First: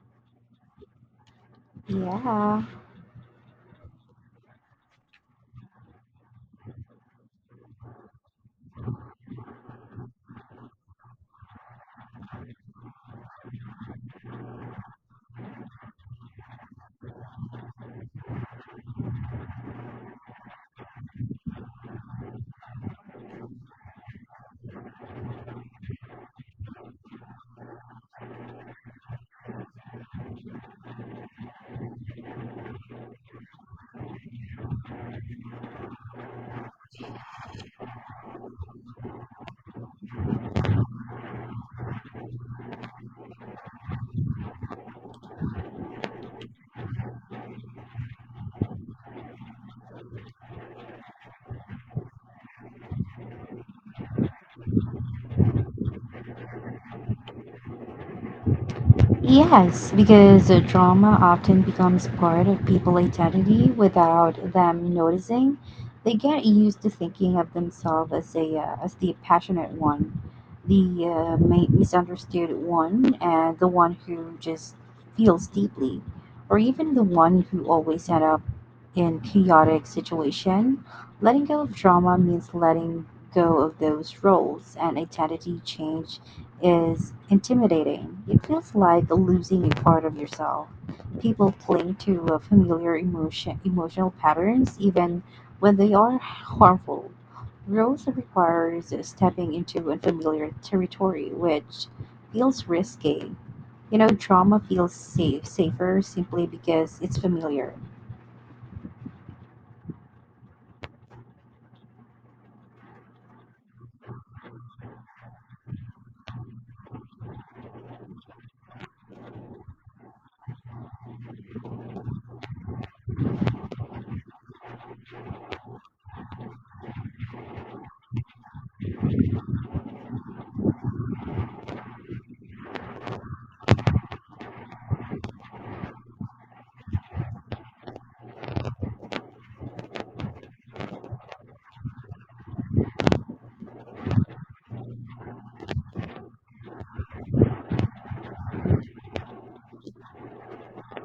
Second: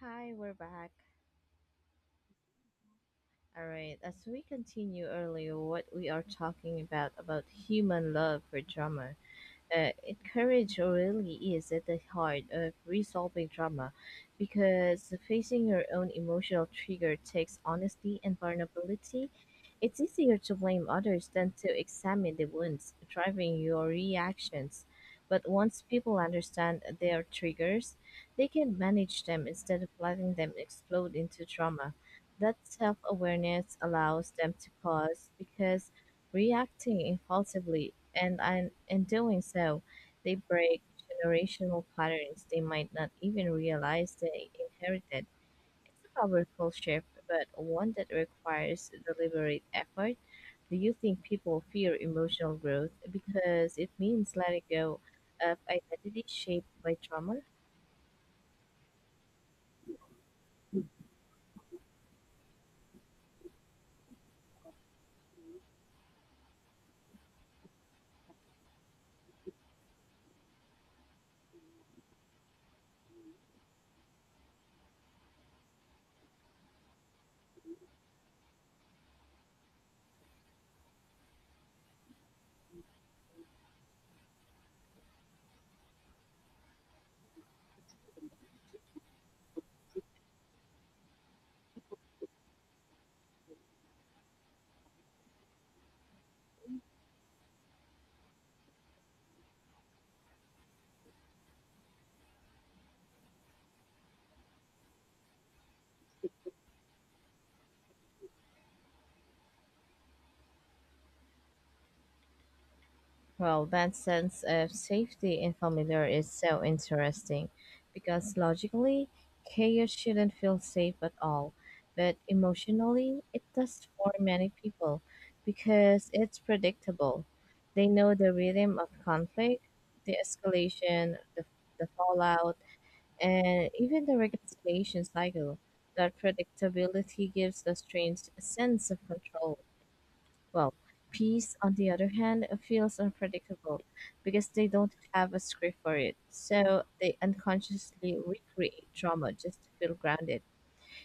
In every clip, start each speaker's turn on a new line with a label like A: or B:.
A: Hi, we're back.
B: Yeah.
A: All right, as we continue earlier, what we are talking about human love for drama uh, courage really is at the heart of resolving trauma because facing your own emotional trigger takes honesty and vulnerability. It's easier to blame others than to examine the wounds driving your reactions. But once people understand their triggers, they can manage them instead of letting them explode into trauma. That self awareness allows them to pause because reacting impulsively, and in doing so, they break generational patterns they might not even realize they inherited. It's a powerful shift, but one that requires deliberate effort. Do you think people fear emotional growth because it means letting go of identity shaped by trauma?
B: Yes, because drama often becomes part of people's identity without them noticing. They get used to thinking of themselves as a as the passionate one, the misunderstood one, and the one who just feels deeply, or even the one who always end up in chaotic situation. Letting go of drama means letting go of those roles and identity change is intimidating. It feels like losing a part of yourself. People cling to emotional patterns even when they are harmful. Growth requires stepping into unfamiliar territory, which feels risky. You know, trauma feels safer simply because it's familiar.
A: Well, that sense of safety in familiar is so interesting because logically, chaos shouldn't feel safe at all. But emotionally, it does for many people because it's predictable. They know the rhythm of conflict, the escalation, the fallout, and even the reconciliation cycle. That predictability gives the strange sense of control well, peace, on the other hand, feels unpredictable because they don't have a script for it. So they unconsciously recreate trauma just to feel grounded.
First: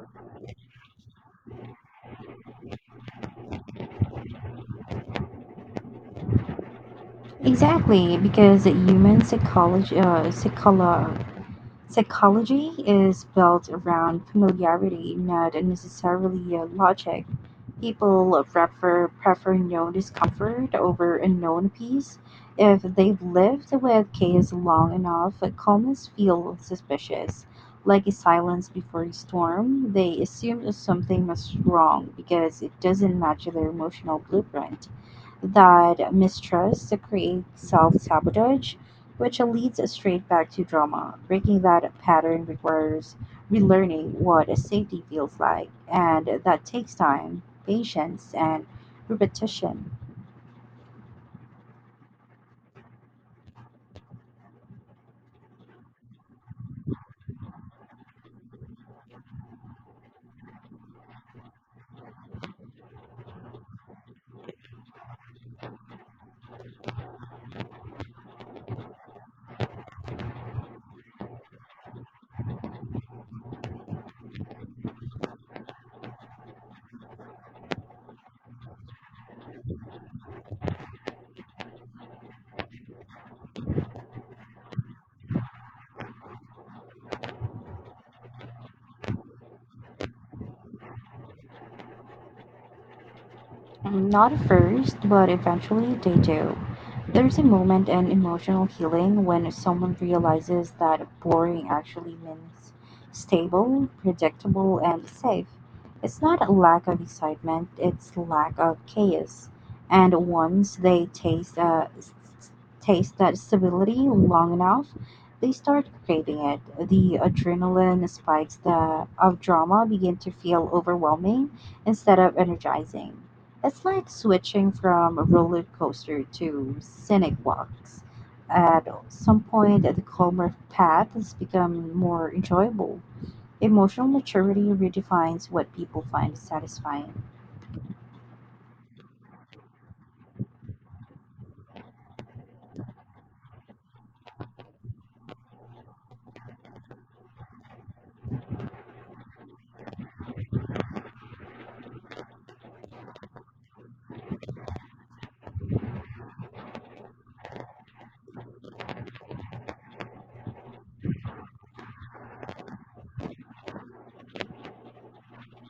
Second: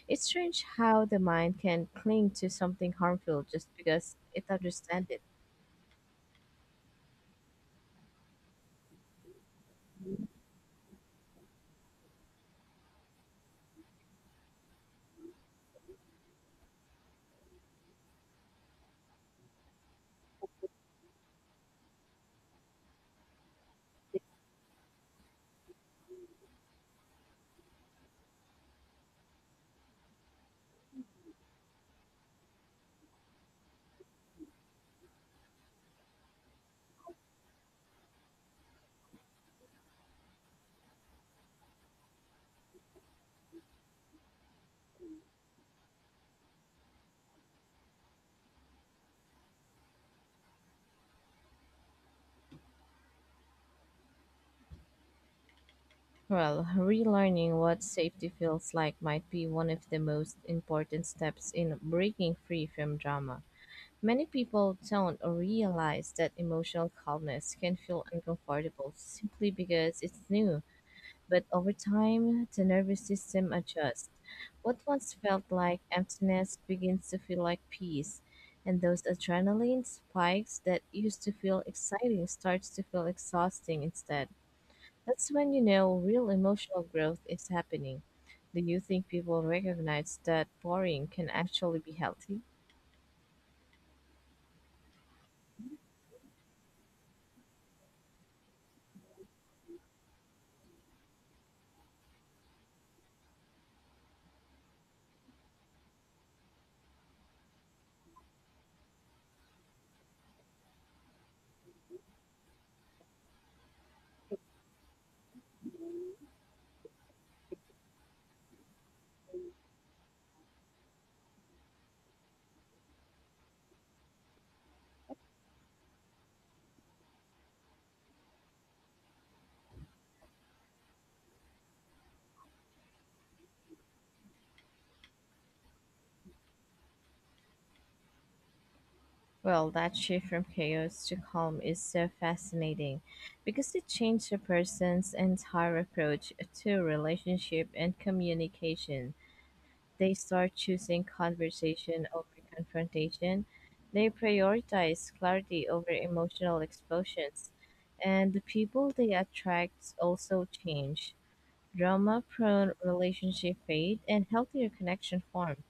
A: It's strange how the mind can cling to something harmful just because it understands it.
B: Exactly, because human Psychology is built around familiarity, not necessarily logic. People prefer known discomfort over unknown peace. If they've lived with chaos long enough, calmness feels suspicious. Like a silence before a storm, they assume that something must wrong because it doesn't match their emotional blueprint. That mistrust creates self sabotage, which leads us straight back to drama. Breaking that pattern requires relearning what a safety feels like, and that takes time, patience, and repetition.
A: Well, relearning what safety feels like might be one of the most important steps in breaking free from drama. Many people don't realize that emotional calmness can feel uncomfortable simply because it's new. But over time, the nervous system adjusts. What once felt like emptiness begins to feel like peace, and those adrenaline spikes that used to feel exciting starts to feel exhausting instead. That's when you know real emotional growth is happening. Do you think people recognize that boring can actually be healthy?
B: Mm, not at first, but eventually they do. There's a moment in emotional healing when someone realizes that boring actually means stable, predictable, and safe. It's not a lack of excitement, it's lack of chaos. And once they taste that stability long enough, they start craving it. The adrenaline spikes of drama begin to feel overwhelming instead of energizing. It's like switching from a roller coaster to scenic walks. At some point, the calmer path has become more enjoyable. Emotional maturity redefines what people find satisfying.
A: Well, that shift from chaos to calm is so fascinating because it changed a person's entire approach to relationship and communication. They start choosing conversation over confrontation, they prioritize clarity over emotional explosions, and the people they attract also change. Drama prone relationship fade and healthier connection form.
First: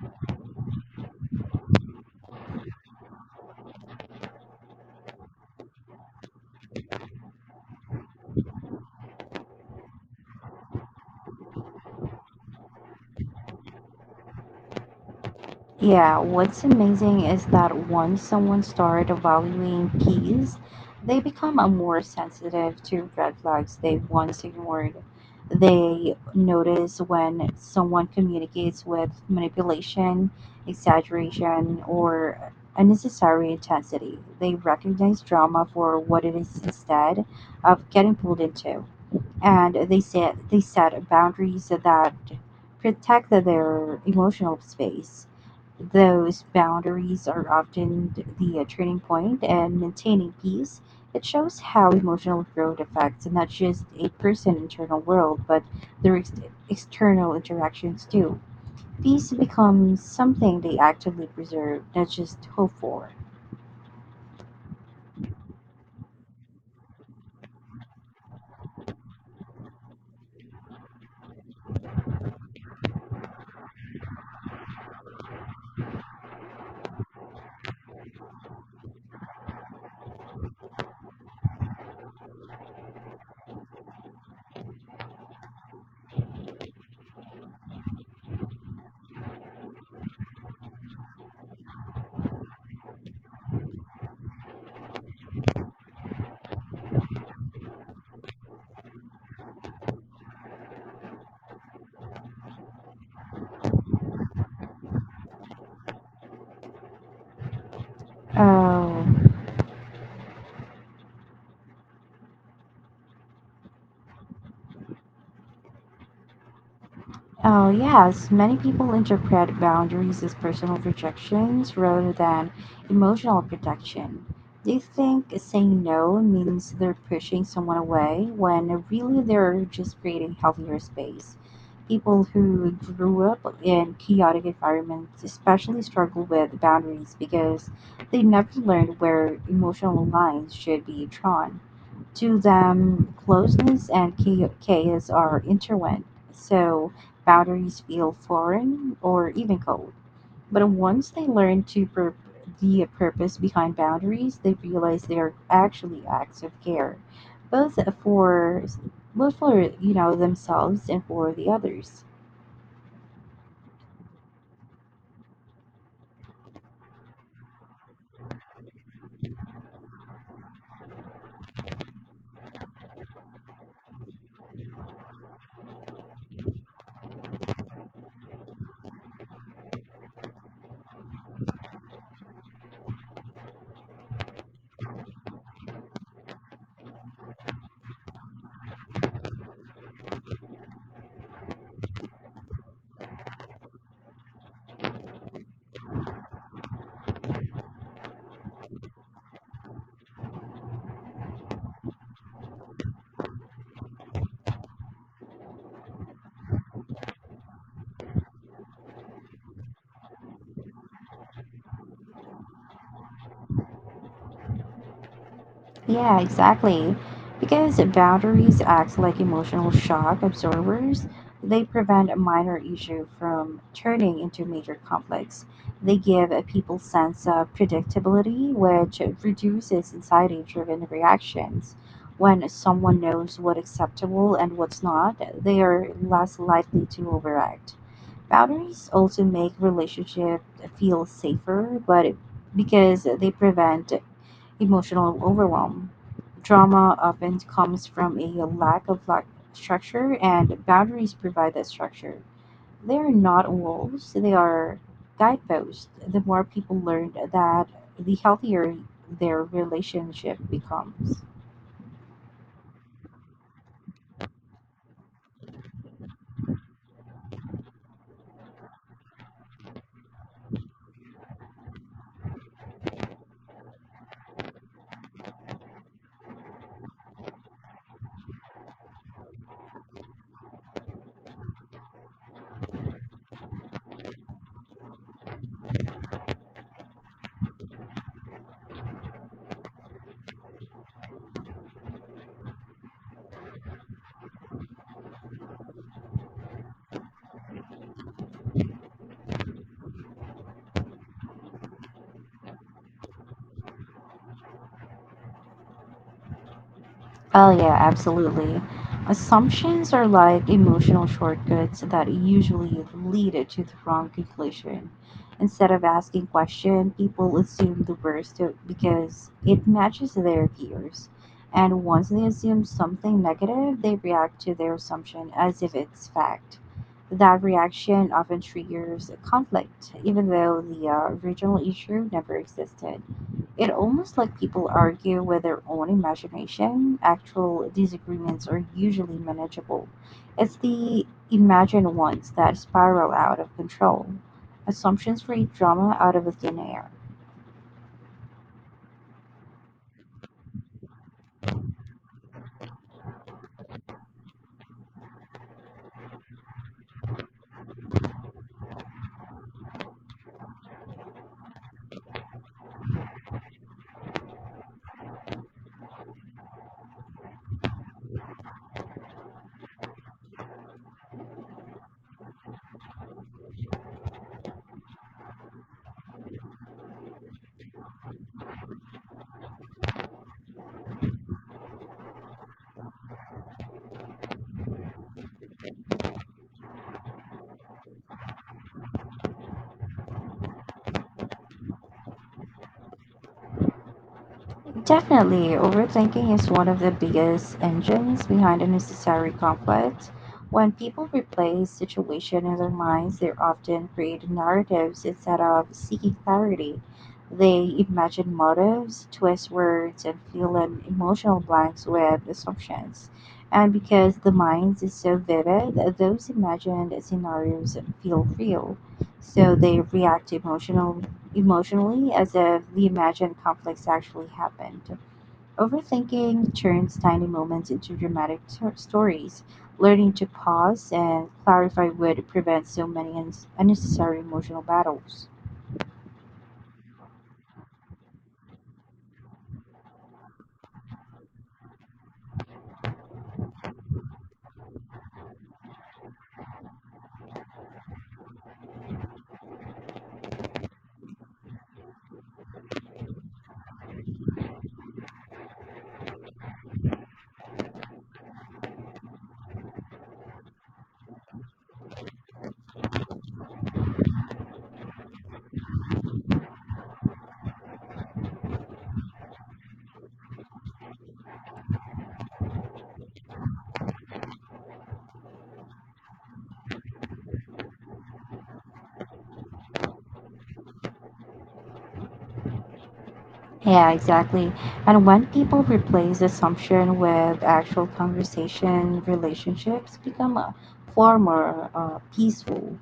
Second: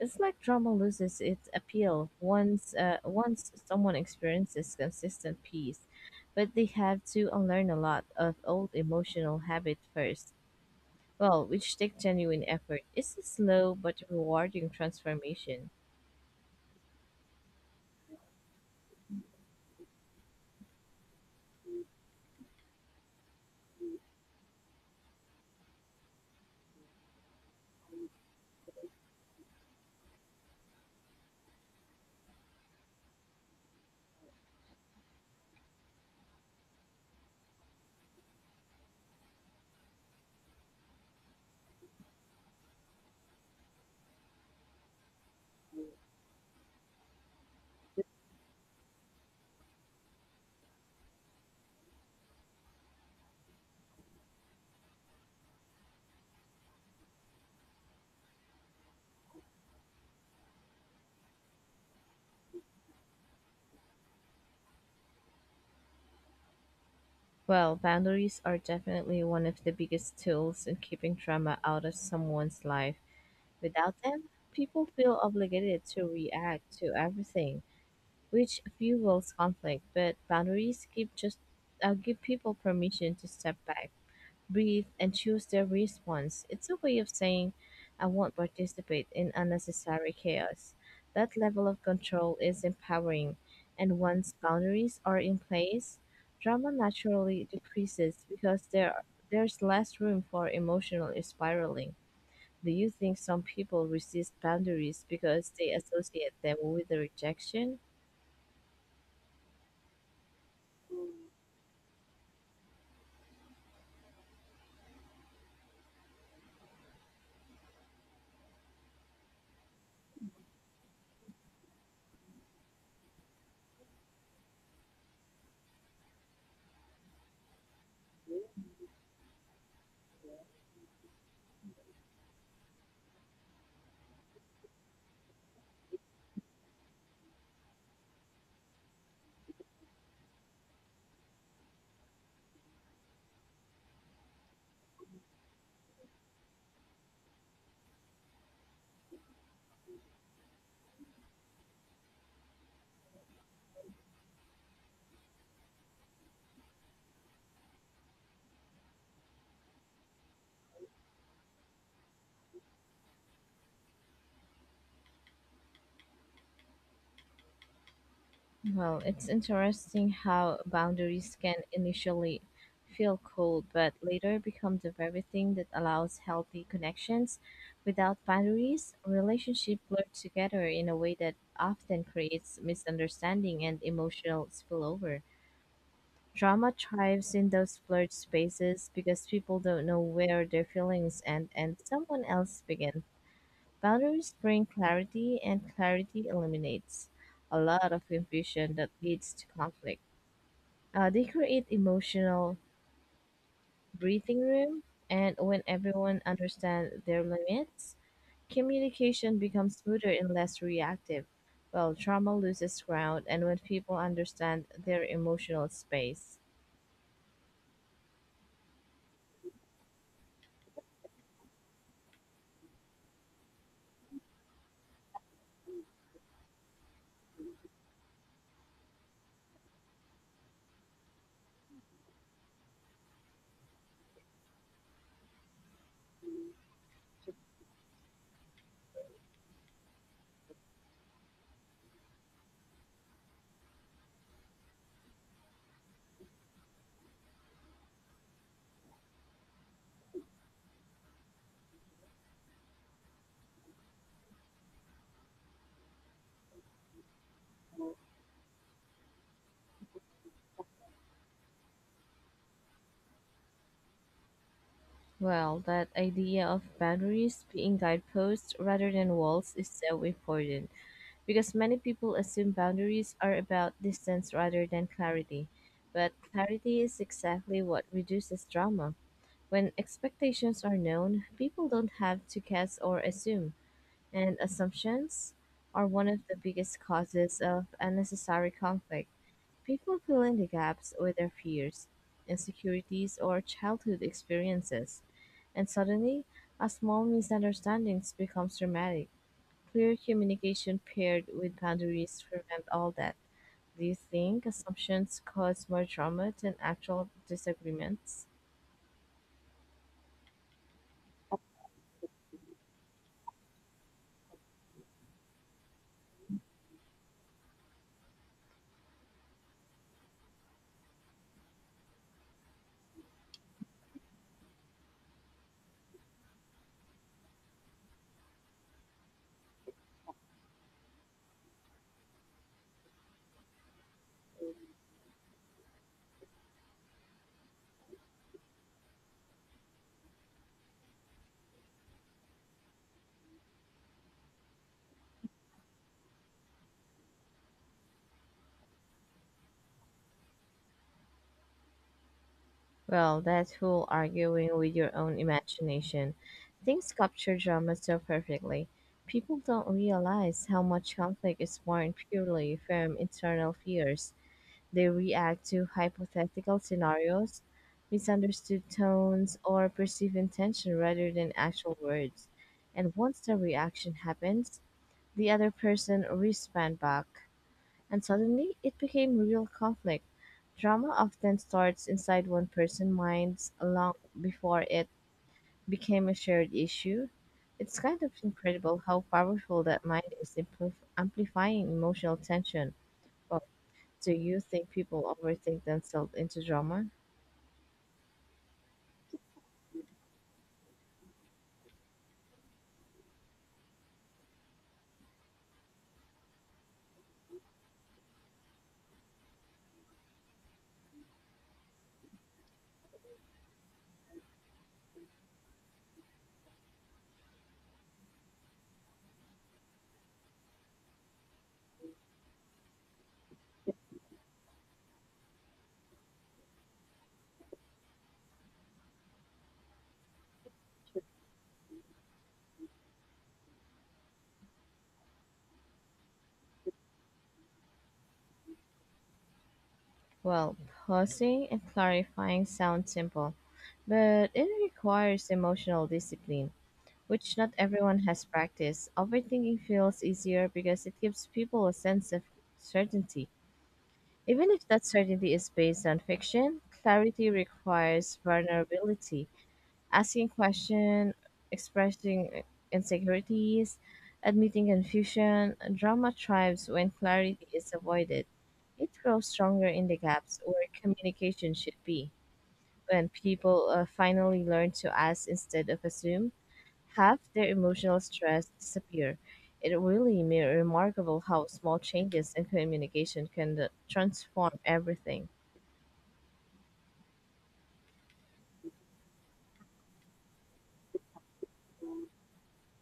A: It's like drama loses its appeal once someone experiences consistent peace, but they have to unlearn a lot of old emotional habit first. Well, which take genuine effort. It's a slow but rewarding transformation.
B: Yeah, what's amazing is that once someone starts valuing peace, they become a more sensitive to red flags they once ignored. They notice when someone communicates with manipulation, exaggeration, or unnecessary intensity. They recognize drama for what it is instead of getting pulled into. And they set boundaries that protect their emotional space. Those boundaries are often the turning point and maintaining peace. It shows how emotional growth affects not just a person's internal world, but their external interactions too. Peace becomes something they actively preserve, not just hope for.
A: Well, boundaries are definitely one of the biggest tools in keeping drama out of someone's life. Without them, people feel obligated to react to everything which fuels conflict. But boundaries give people permission to step back, breathe, and choose their response. It's a way of saying, "I won't participate in unnecessary chaos." That level of control is empowering, and once boundaries are in place, drama naturally decreases because there's less room for emotional spiraling. Do you think some people resist boundaries because they associate them with rejection?
B: Oh. Oh, yes. Many people interpret boundaries as personal protections rather than emotional protection. They think saying no means they're pushing someone away when really they're just creating healthier space. People who grew up in chaotic environments especially struggle with boundaries because they never learned where emotional lines should be drawn to them, closeness and chaos are intertwined, so boundaries feel foreign or even cold. But once they learn to the purpose behind boundaries, they realize they are actually acts of care, both for both for themselves and for the others.
A: Well, it's interesting how boundaries can initially feel cold, but later become the very thing that allows healthy connections. Without boundaries, relationships blur together in a way that often creates misunderstanding and emotional spillover. Drama thrives in those blurred spaces because people don't know where their feelings end and someone else begin. Boundaries bring clarity, and clarity eliminates a lot of confusion that leads to conflict. They create emotional breathing room, and when everyone understands their limits, communication becomes smoother and less reactive. Well, trauma loses ground, and when people understand their emotional
B: Yeah,
A: space,
B: exactly. Because boundaries act like emotional shock absorbers, they prevent a minor issue from turning into major conflicts. They give a people sense of predictability, which reduces anxiety-driven reactions. When someone knows what's acceptable and what's not, they are less likely to overact. Boundaries also make relationship feel safer, but because they prevent emotional overwhelm. Drama often comes from a lack of lack structure, and boundaries provide that structure. They are not walls, they are guideposts. The more people learn that, the healthier their relationship becomes.
A: well, that idea of boundaries being guideposts rather than walls is so important. Because many people assume boundaries are about distance rather than clarity. But clarity is exactly what reduces drama. When expectations are known, people don't have to guess or assume, and assumptions are one of the biggest causes of unnecessary conflict. People fill in the gaps with their fears, insecurities, or childhood experiences, and suddenly, a small misunderstanding becomes dramatic. Clear communication paired with boundaries prevent all that. Do you think assumptions cause more drama than actual
B: Oh, yeah,
A: disagreements?
B: absolutely. Assumptions are like emotional shortcuts that usually lead it to the wrong conclusion. Instead of asking questions, people assume the worst because it matches their fears. And once they assume something negative, they react to their assumption as if it's fact. That reaction often triggers conflict, even though the original issue never existed. It almost like people argue with their own imagination. Actual disagreements are usually manageable. It's the imagined ones that spiral out of control. Assumptions create drama out of thin air.
A: Well, that whole arguing with your own imagination. Things capture drama so perfectly. People don't realize how much conflict is born purely from internal fears. They react to hypothetical scenarios, misunderstood tones, or perceived intention rather than actual words. And once the reaction happens, the other person responds back, and suddenly it became real conflict. Drama often starts inside one person's minds long before it became a shared issue. It's kind of incredible how powerful that mind is in amplifying emotional tension. Do you think people
B: Definitely,
A: overthink themselves
B: overthinking
A: into
B: is one of
A: drama?
B: the biggest engines behind unnecessary conflict. When people replay situation in their minds, they often create narratives instead of seeking clarity. They imagine motives, twist words, and fill in emotional blanks with assumptions. And because the mind is so vivid, those imagined scenarios feel real. So they react emotionally as if the imagined conflicts actually happened. Overthinking turns tiny moments into dramatic stories. Learning to pause and clarify would prevent so many unnecessary emotional battles.
A: Well, pausing and clarifying sound simple, but it requires emotional discipline, which not everyone has practiced. Overthinking feels easier because it gives people a sense of certainty. Even if that certainty is based on fiction, clarity requires vulnerability. Asking questions, expressing insecurities, admitting confusion, drama thrives when clarity is avoided. It grows stronger in the gaps where communication should be. When people finally learn to ask instead of assume, half their emotional stress disappear. It really remarkable how small changes in communication can
B: Yeah, exactly.
A: transform
B: And when
A: everything.
B: people replace assumption with actual conversation, relationships become a far more peaceful.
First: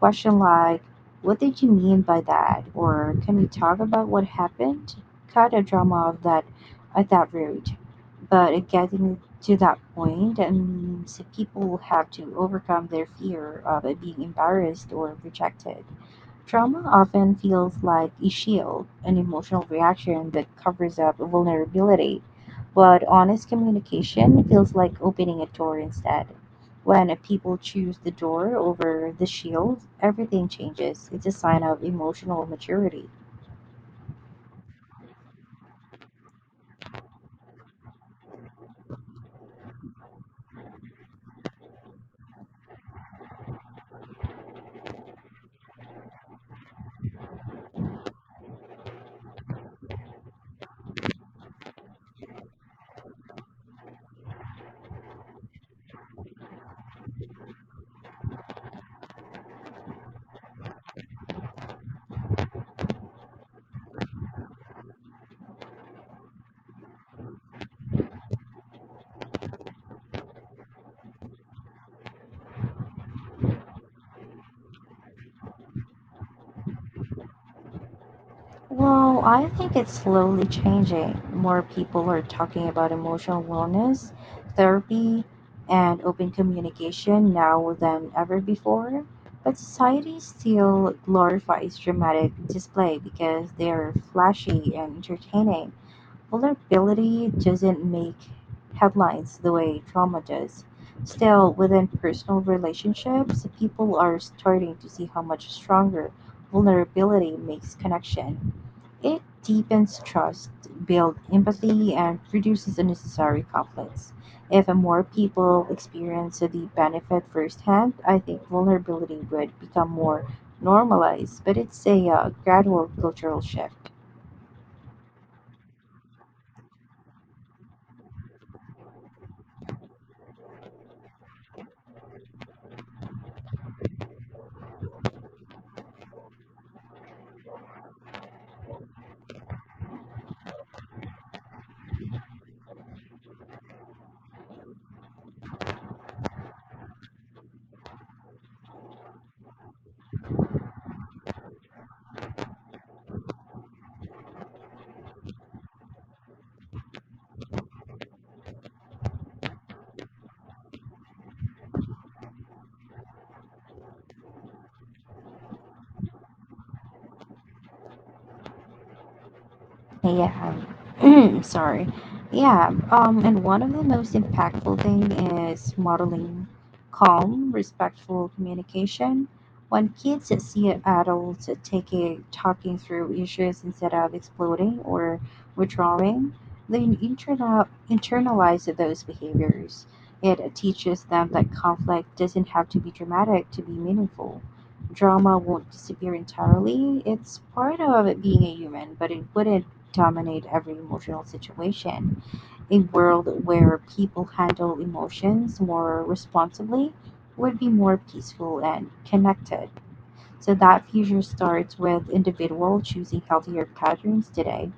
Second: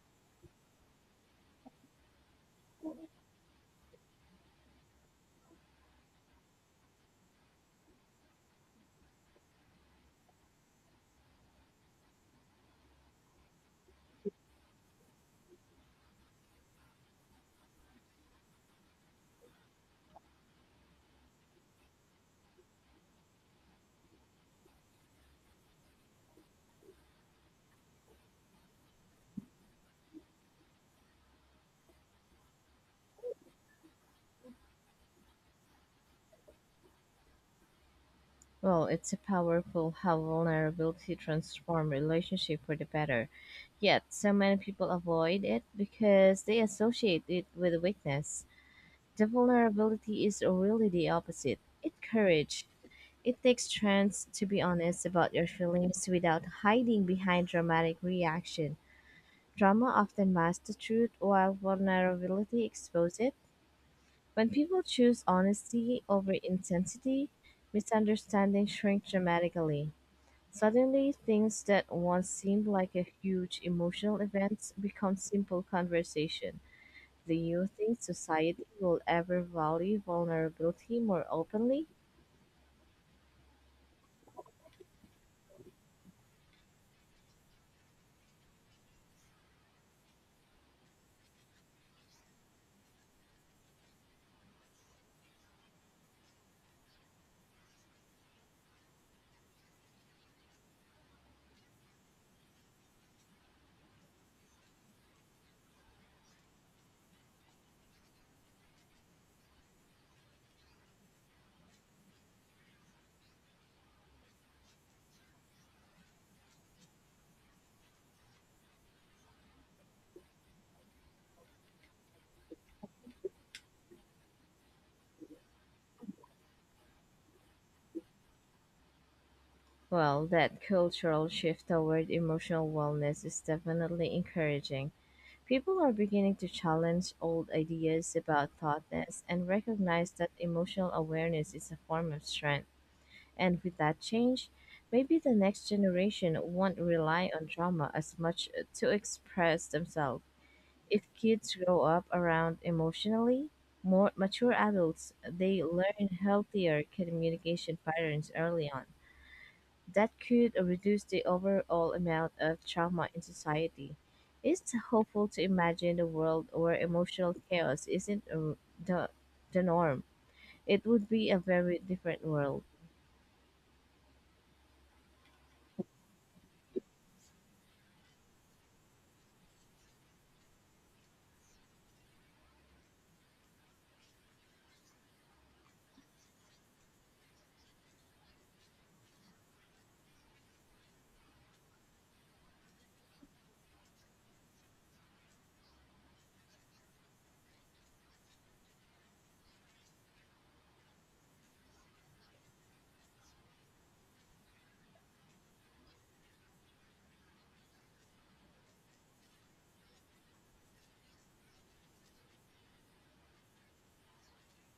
B: Question like, "What did you mean by that?" or "Can we talk about what happened?" Cut a drama of that at that route. But getting to that point that means people have to overcome their fear of being embarrassed or rejected. Trauma often feels like a shield, an emotional reaction that covers up vulnerability, but honest communication feels like opening a door instead. When people choose the door over the shield, everything changes. It's a sign of emotional maturity.
A: Well, it's a powerful how vulnerability transforms relationship for the better. Yet, so many people avoid it because they associate it with weakness. The vulnerability is really the opposite. It's courage. It takes strength to be honest about your feelings without hiding behind dramatic reaction. Drama often masks the truth while vulnerability exposes it. When people choose honesty over intensity, misunderstanding shrink dramatically. Suddenly, things that once seemed like a huge emotional event become simple conversation. Do you think society will
B: Well,
A: ever
B: I think it's
A: value
B: slowly
A: vulnerability
B: changing.
A: more
B: More
A: openly?
B: people are talking about emotional wellness, therapy, and open communication now than ever before. But society still glorifies dramatic display because they're flashy and entertaining. Vulnerability doesn't make headlines the way trauma does. Still, within personal relationships, people are starting to see how much stronger vulnerability makes connection it deepens trust, builds empathy, and reduces unnecessary conflicts. If more people experience the benefit firsthand, I think vulnerability would become more normalized, but it's a gradual cultural shift.
A: Well, that cultural shift toward emotional wellness is definitely encouraging. People are beginning to challenge old ideas about thoughtness and recognize that emotional awareness is a form of strength. And with that change, maybe the next generation won't rely on drama as much to express themselves. If kids grow up around emotionally more mature adults, they learn healthier communication patterns early on. That could reduce the overall amount of trauma in society. It's hopeful to imagine a world where emotional chaos isn't uh, the, the norm.
B: Hey,
A: It would be a
B: yeah.
A: very
B: Sorry.
A: different world.
B: Yeah. And one of the most impactful thing is modeling calm, respectful communication. When kids see adults taking talking through issues instead of exploding or withdrawing, they internalize those behaviors. It teaches them that conflict doesn't have to be dramatic to be meaningful. Drama won't disappear entirely. It's part of being a human, but it wouldn't dominate every emotional situation. A world where people handle emotions more responsibly would be more peaceful and connected. So that future starts with individuals choosing healthier patterns today.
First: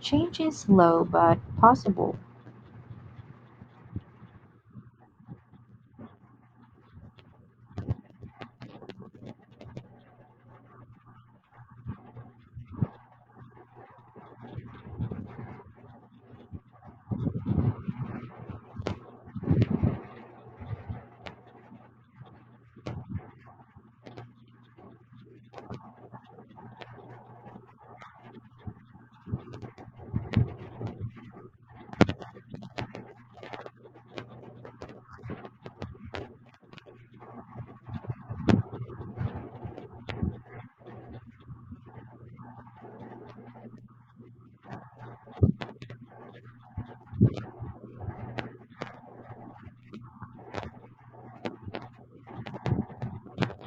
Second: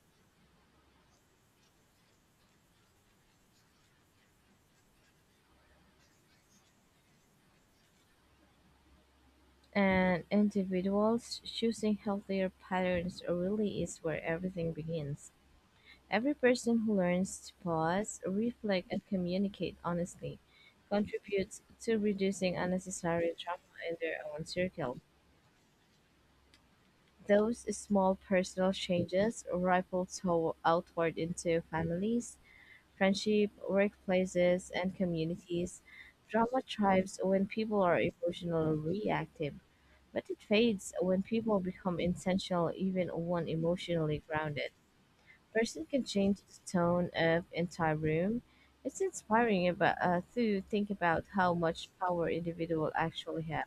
B: Change is slow but possible.
A: And individuals choosing healthier patterns really is where everything begins. Every person who learns to pause, reflect, and communicate honestly contributes to reducing unnecessary trauma in their own circle. Those small personal changes ripple outward into families, friendship, workplaces, and communities. Drama thrives when people are emotionally reactive, but it fades when people become intentional, even when emotionally grounded. Person can change the tone of entire room. It's inspiring about, to think about how much power individual actually have.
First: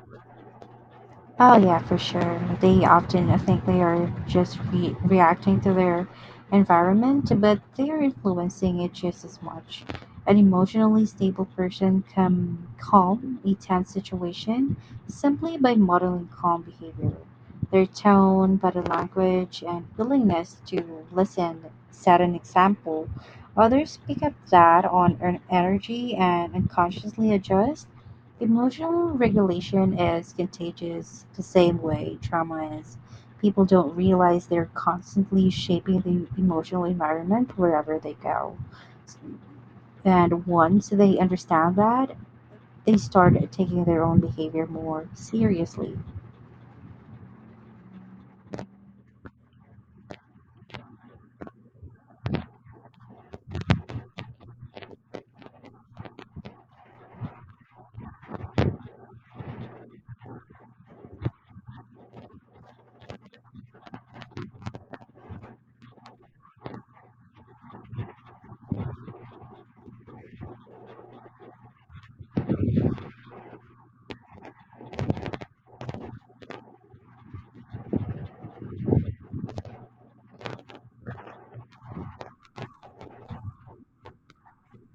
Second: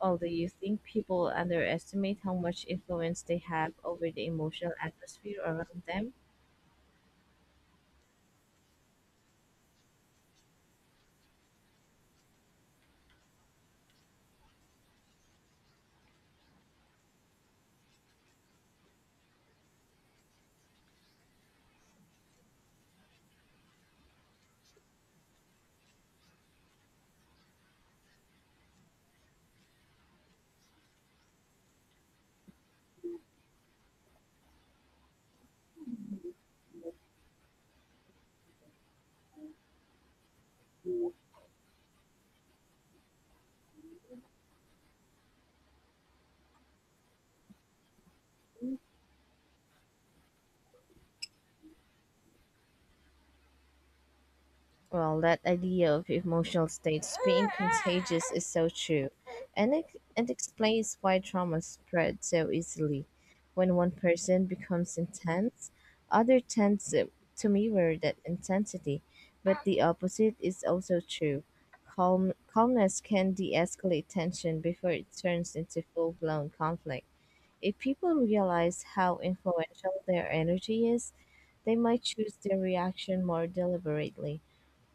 A: Although you think people
B: Oh yeah, for
A: underestimate how
B: sure.
A: much
B: They
A: influence
B: often
A: they
B: think
A: have
B: they
A: over
B: are
A: the
B: just
A: emotional atmosphere
B: reacting to
A: around
B: their
A: them,
B: environment, but they are influencing it just as much. An emotionally stable person can calm a tense situation simply by modeling calm behavior. Their tone, body language, and willingness to listen set an example. Others pick up that on energy and unconsciously adjust. Emotional regulation is contagious the same way trauma is. People don't realize they're constantly shaping the emotional environment wherever they go. And once they understand that, they start taking their own behavior more seriously.
A: well, that idea of emotional states being contagious is so true, and it explains why trauma spreads so easily. When one person becomes intense, other tends to mirror that intensity, but the opposite is also true. Calmness can de escalate tension before it turns into full blown conflict. If people realize how influential their energy is, they might choose their reaction more deliberately.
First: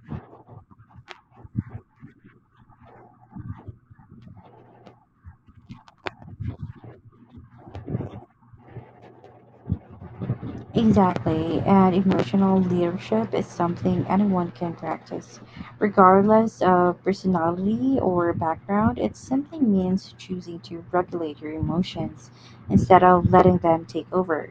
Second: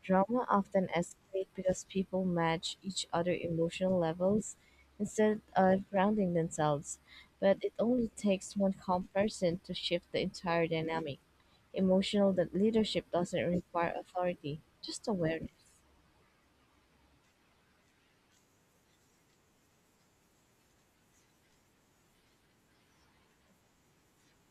A: Drama often escalates because people match each other emotional levels instead of grounding themselves. But it only takes one calm person to shift the entire dynamic.
B: Exactly, and
A: Emotional that
B: emotional
A: leadership
B: leadership
A: doesn't
B: is
A: require
B: something anyone
A: authority,
B: can
A: just
B: practice,
A: awareness.
B: regardless of personality or background. It simply means choosing to regulate your emotions instead of letting them take over.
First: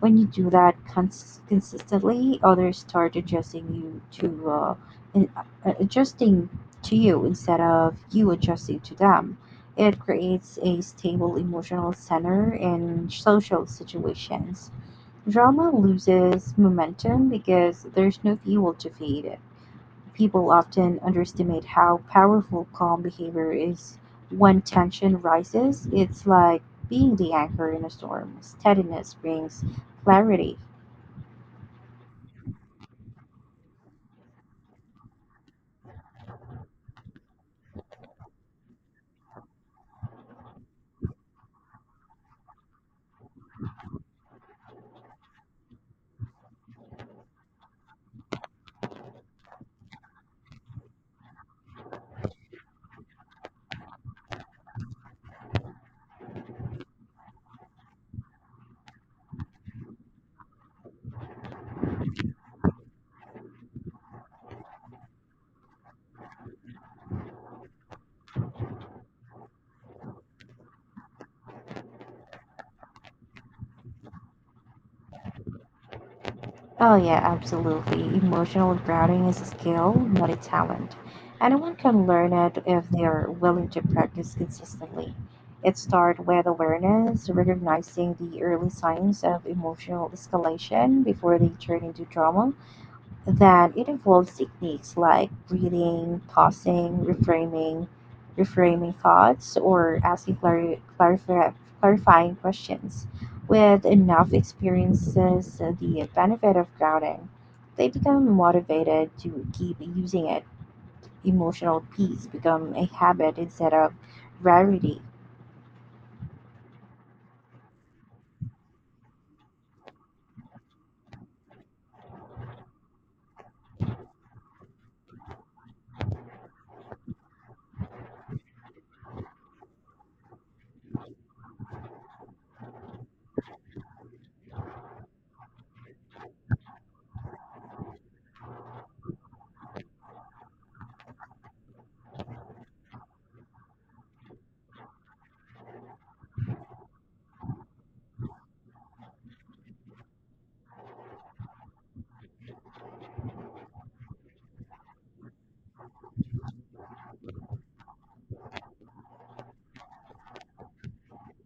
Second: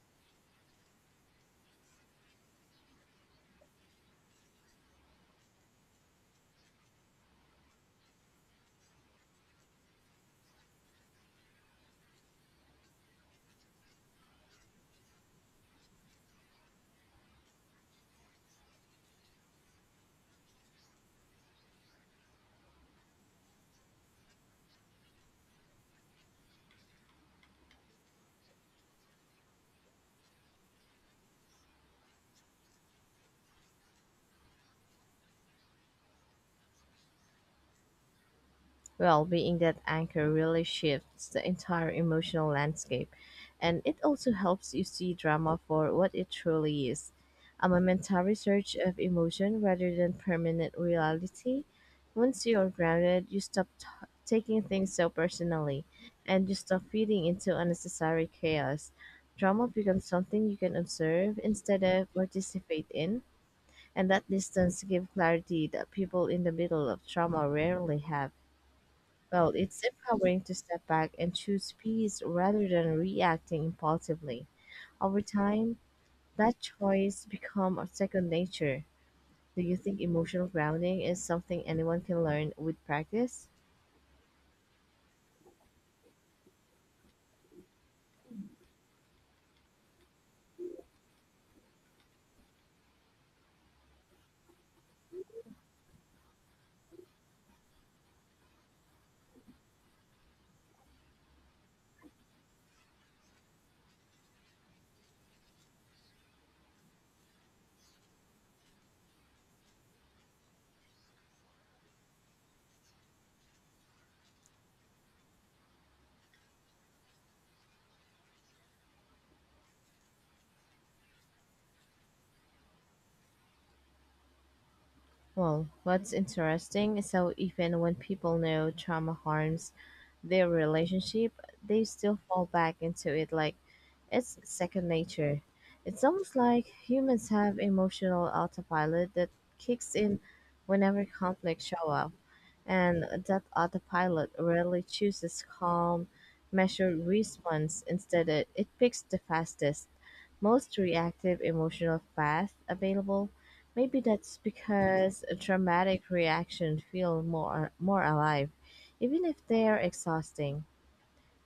B: When you do that consistently, others start adjusting you to adjusting to you instead of you adjusting to them. It creates a stable emotional center in social situations. Drama loses momentum because there's no fuel to feed it. People often underestimate how powerful calm behavior is when tension rises. It's like being the anchor in a storm. Steadiness brings clarity.
A: Well, being that anchor really shifts the entire emotional landscape, and it also helps you see drama for what it truly is a momentary surge of emotion rather than permanent reality. Once you're grounded, you taking things so personally and you stop feeding into unnecessary chaos. Drama becomes something you can observe instead of participate in, and that distance gives clarity that people in the middle of trauma rarely have. Well, it's empowering to step back and choose peace rather than reacting impulsively. Over time, that
B: Oh, yeah,
A: choice becomes a
B: absolutely.
A: second
B: Emotional
A: nature.
B: grounding is a
A: Do you
B: skill,
A: think
B: not a
A: emotional
B: talent.
A: grounding is something
B: Anyone
A: anyone
B: can
A: can
B: learn
A: learn
B: it
A: with
B: if they are
A: practice?
B: willing to practice consistently. It starts with awareness, recognizing the early signs of emotional escalation before they turn into drama, that it involves techniques like breathing, pausing, reframing thoughts, or asking clarifying questions. With enough experiences, the benefit of grounding, they become motivated to keep using it. Emotional peace become a habit instead of rarity.
A: Well, what's interesting is how even when people know trauma harms their relationship, they still fall back into it like it's second nature. It's almost like humans have emotional autopilot that kicks in whenever conflicts show up, and that autopilot rarely chooses calm, measured response. Instead, it picks the fastest, most reactive emotional path available. Maybe that's because a dramatic reactions feel more alive, even if they're exhausting.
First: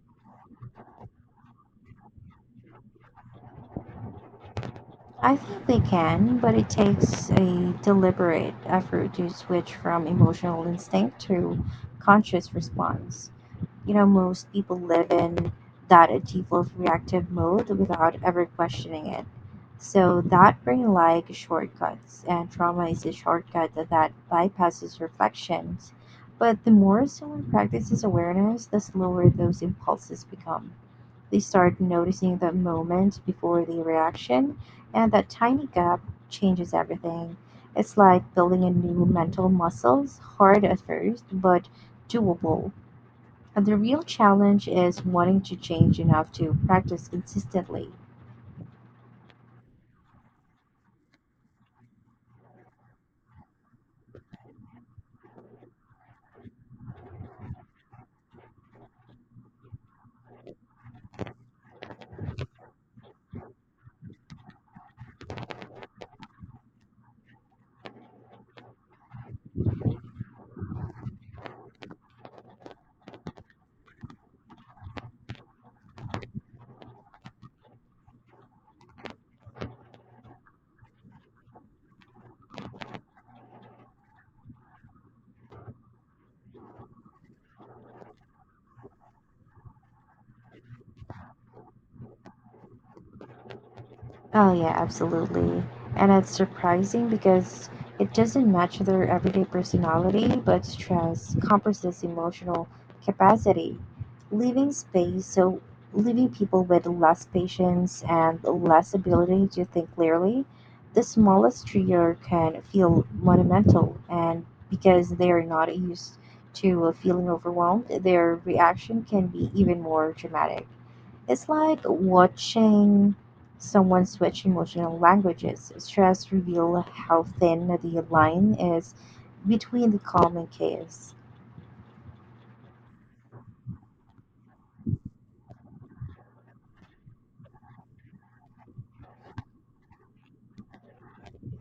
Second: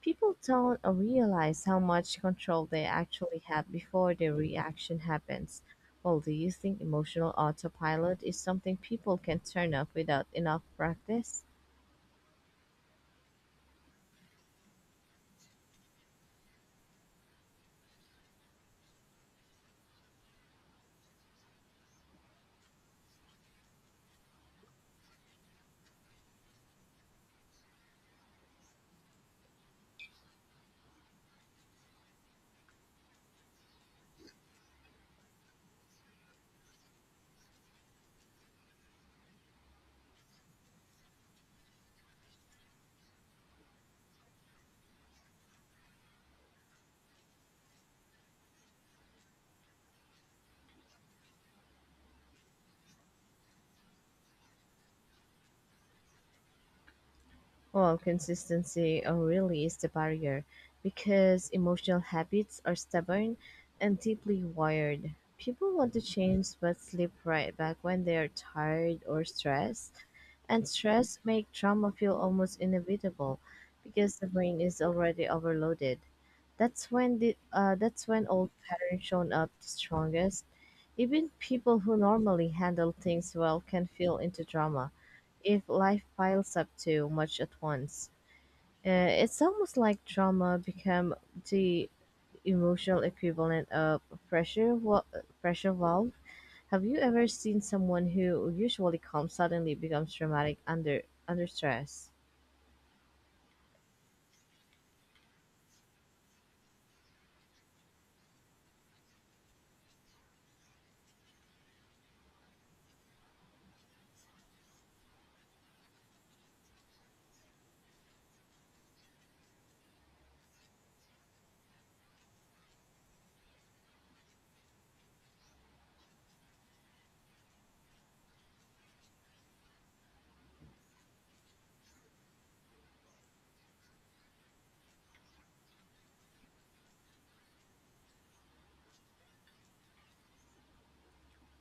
A: People don't realize how much control they actually have before their reaction
B: I
A: happens.
B: think they
A: Well, do
B: can,
A: you
B: but it
A: think
B: takes
A: emotional
B: a
A: autopilot is
B: deliberate
A: something
B: effort
A: people
B: to
A: can turn
B: switch
A: off
B: from
A: without enough
B: emotional instinct
A: practice?
B: to conscious response. You know, most people live in that default reactive mode without ever questioning it. So that brain like shortcuts, and trauma is a shortcut that bypasses reflections. But the more someone practices awareness, the slower those impulses become. They start noticing the moment before the reaction, and that tiny gap changes everything. It's like building a new mental muscle, hard at first, but doable and the real challenge is wanting to change enough to practice consistently.
A: Well, consistency really is the barrier because emotional habits are stubborn and deeply wired. People want to change but slip right back when they are tired or stressed. And stress make trauma feel almost inevitable because the brain is already overloaded. That's when old patterns shown up the strongest. Even people who normally handle things well can feel into drama if life piles up too much at once. It's almost like trauma become the emotional equivalent of a
B: Oh yeah, absolutely.
A: pressure valve.
B: And it's
A: Have you
B: surprising
A: ever seen
B: because
A: someone
B: it doesn't
A: who
B: match
A: usually
B: their
A: calm
B: everyday
A: suddenly becomes
B: personality,
A: dramatic
B: but stress
A: under
B: compresses
A: stress?
B: emotional capacity, leaving space so leaving people with less patience and less ability to think clearly. The smallest trigger can feel monumental, and because they are not used to feeling overwhelmed, their reaction can be even more dramatic. It's like watching someone switch emotional languages. Stress reveal how thin the line is between the calm and chaos.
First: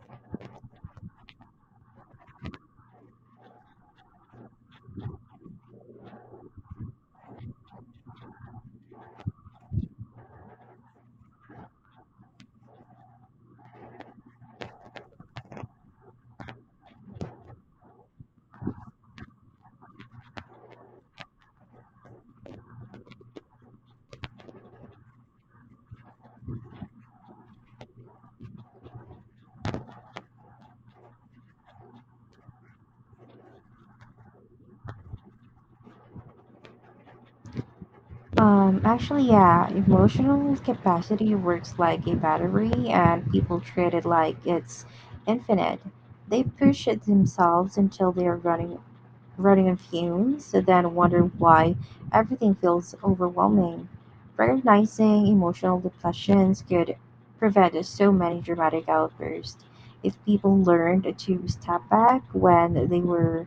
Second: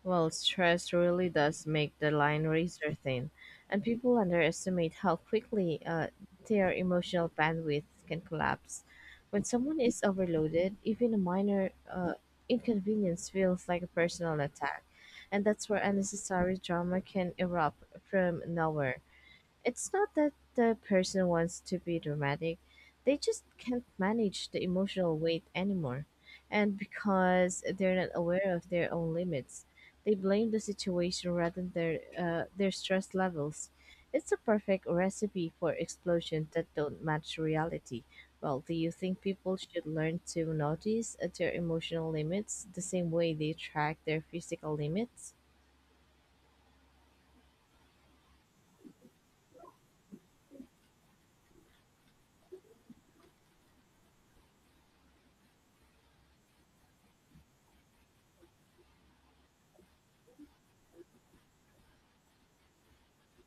A: Well, stress really does make the line razor thin, and people underestimate how quickly their emotional bandwidth can collapse. When someone is overloaded, even a minor inconvenience feels like a personal attack, and that's where unnecessary drama can erupt from nowhere. It's not that the person wants to be dramatic, they just can't manage the emotional weight anymore. And because they're not aware of their own limits, they blame the situation rather than their their stress levels. It's a perfect recipe for explosions that don't match reality. Well, do you think
B: Actually,
A: people
B: yeah,
A: should learn to
B: emotional
A: notice
B: capacity
A: their
B: works like
A: emotional
B: a
A: limits
B: battery,
A: the same
B: and
A: way they
B: people treat
A: track
B: it
A: their
B: like
A: physical
B: it's
A: limits?
B: infinite. They push it themselves until they are running on fumes so then wonder why everything feels overwhelming. Recognizing emotional depressions could prevent so many dramatic outbursts if people learned to step back when they were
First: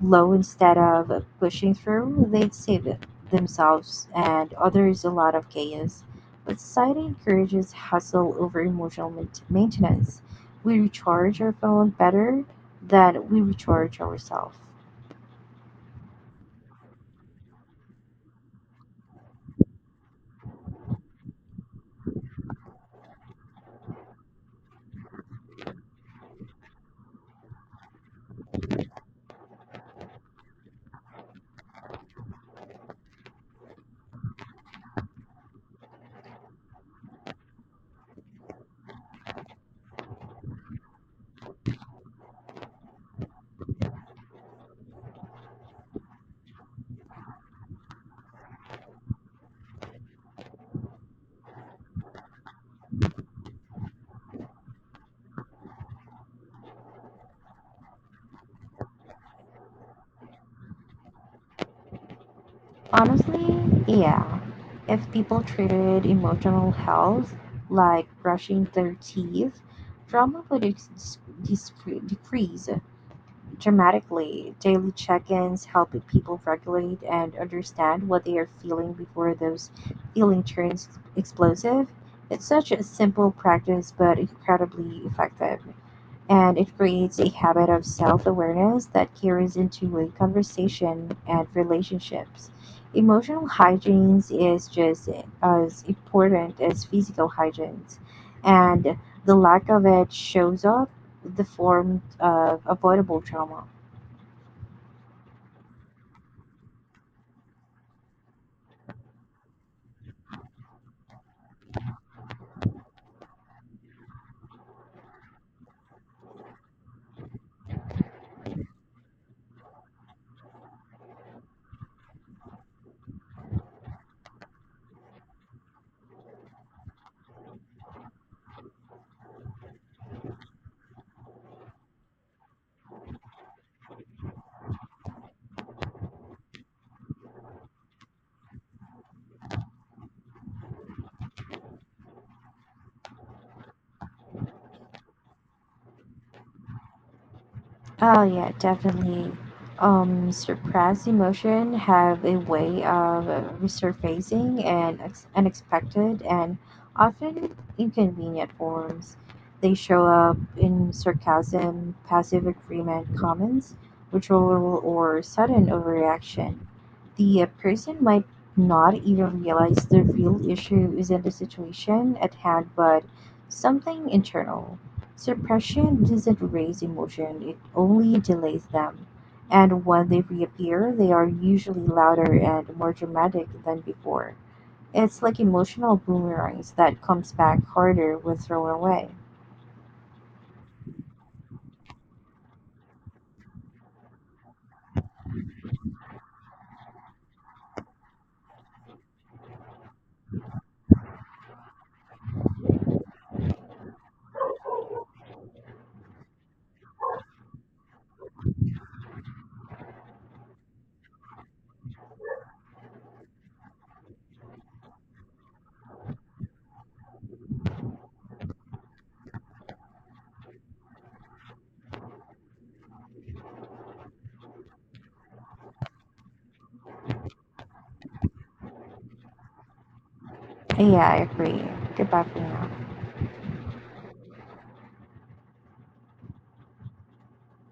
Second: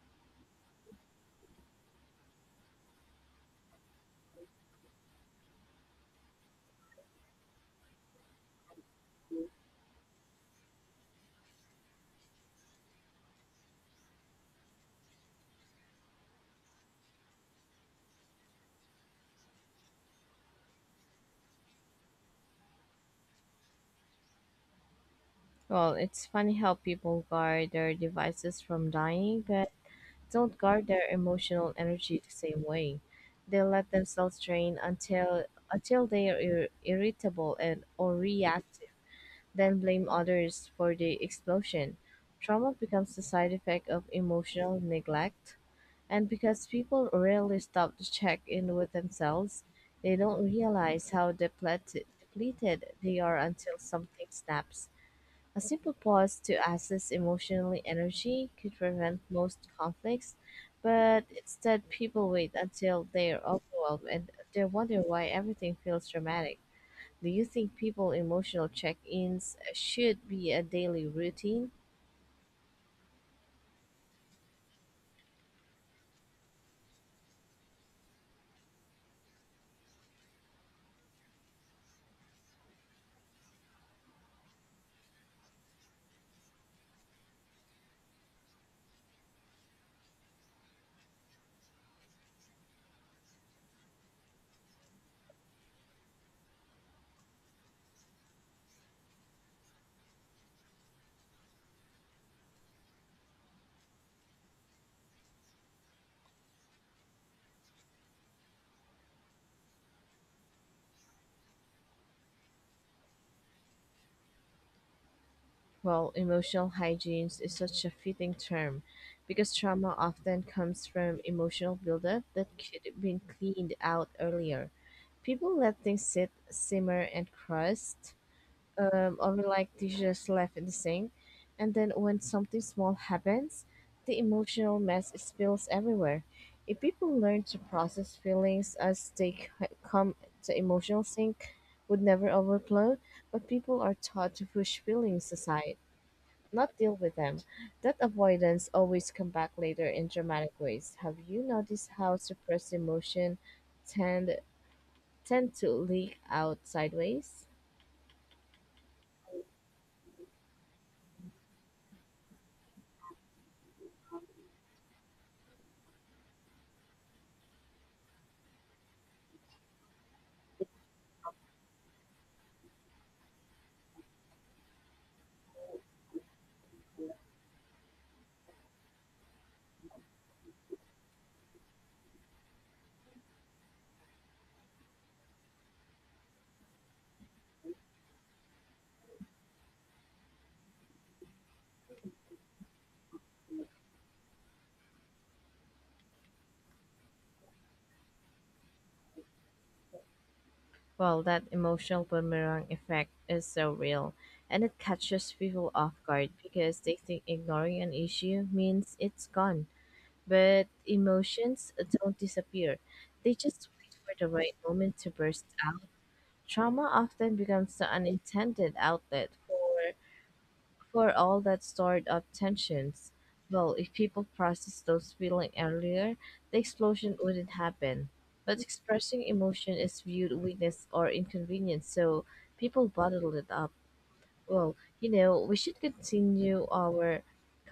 B: low instead of pushing through, they'd save themselves and others a lot of chaos. But society encourages hustle over emotional maintenance. We recharge our phone better than we recharge ourselves.
A: Well, it's funny how people guard their devices from dying, but don't guard their emotional energy the same way. They let themselves drain until they are irritable and or reactive, then blame others for the explosion. Trauma becomes the side effect of emotional neglect, and because people rarely stop to check in with themselves, they don't realize how depleted they are until something snaps. A simple pause to access emotional energy could prevent most conflicts, but instead people wait until they're
B: Honestly,
A: overwhelmed and
B: yeah.
A: they wonder
B: If
A: why
B: people
A: everything
B: treated
A: feels dramatic.
B: emotional
A: Do
B: health
A: you think
B: like
A: people
B: brushing
A: emotional
B: their
A: check-ins
B: teeth,
A: should
B: trauma
A: be a
B: would
A: daily routine?
B: decrease dramatically. Daily check ins help people regulate and understand what they are feeling before those feeling turns explosive. It's such a simple practice, but incredibly effective and it creates a habit of self awareness that carries into a conversation and relationships. Emotional hygiene is just as important as physical hygiene, and the lack of it shows up the form of avoidable trauma.
A: Well, emotional hygiene is such a fitting term because trauma often comes from emotional buildup that could have been cleaned out earlier. People let things sit, simmer, and crust or like dishes left in the sink. And then when something small happens, the emotional mess spills everywhere. If people learn to process feelings as they come the emotional sink, would never overflow. But people are taught to push feelings aside, not deal with them. That
B: Oh yeah,
A: avoidance always come
B: definitely.
A: back later in dramatic ways.
B: Suppressed
A: Have you
B: emotion
A: noticed how
B: have a
A: suppressed
B: way of
A: emotion tend
B: resurfacing and
A: tend to leak
B: unexpected and
A: out sideways?
B: often inconvenient forms. They show up in sarcasm, passive agreement, comments, withdrawal, or sudden overreaction. The person might not even realize the real issue isn't the situation at hand, but something internal. Suppression doesn't erase emotion, it only delays them. And when they reappear, they are usually louder and more dramatic than before. It's like emotional boomerangs that comes back harder when thrown away.
A: Well, that emotional boomerang effect is so real, and it catches people off guard because they think ignoring an issue means it's gone. But emotions don't disappear, they just wait for the right moment to burst out. Trauma often becomes the unintended outlet for all that stored up tensions. Well, if people processed those feelings earlier, the explosion wouldn't happen. But expressing emotion is viewed weakness
B: Yeah,
A: or
B: I agree.
A: inconvenience,
B: Goodbye
A: so
B: for now.
A: people bottle it up. Well, you know, we should continue our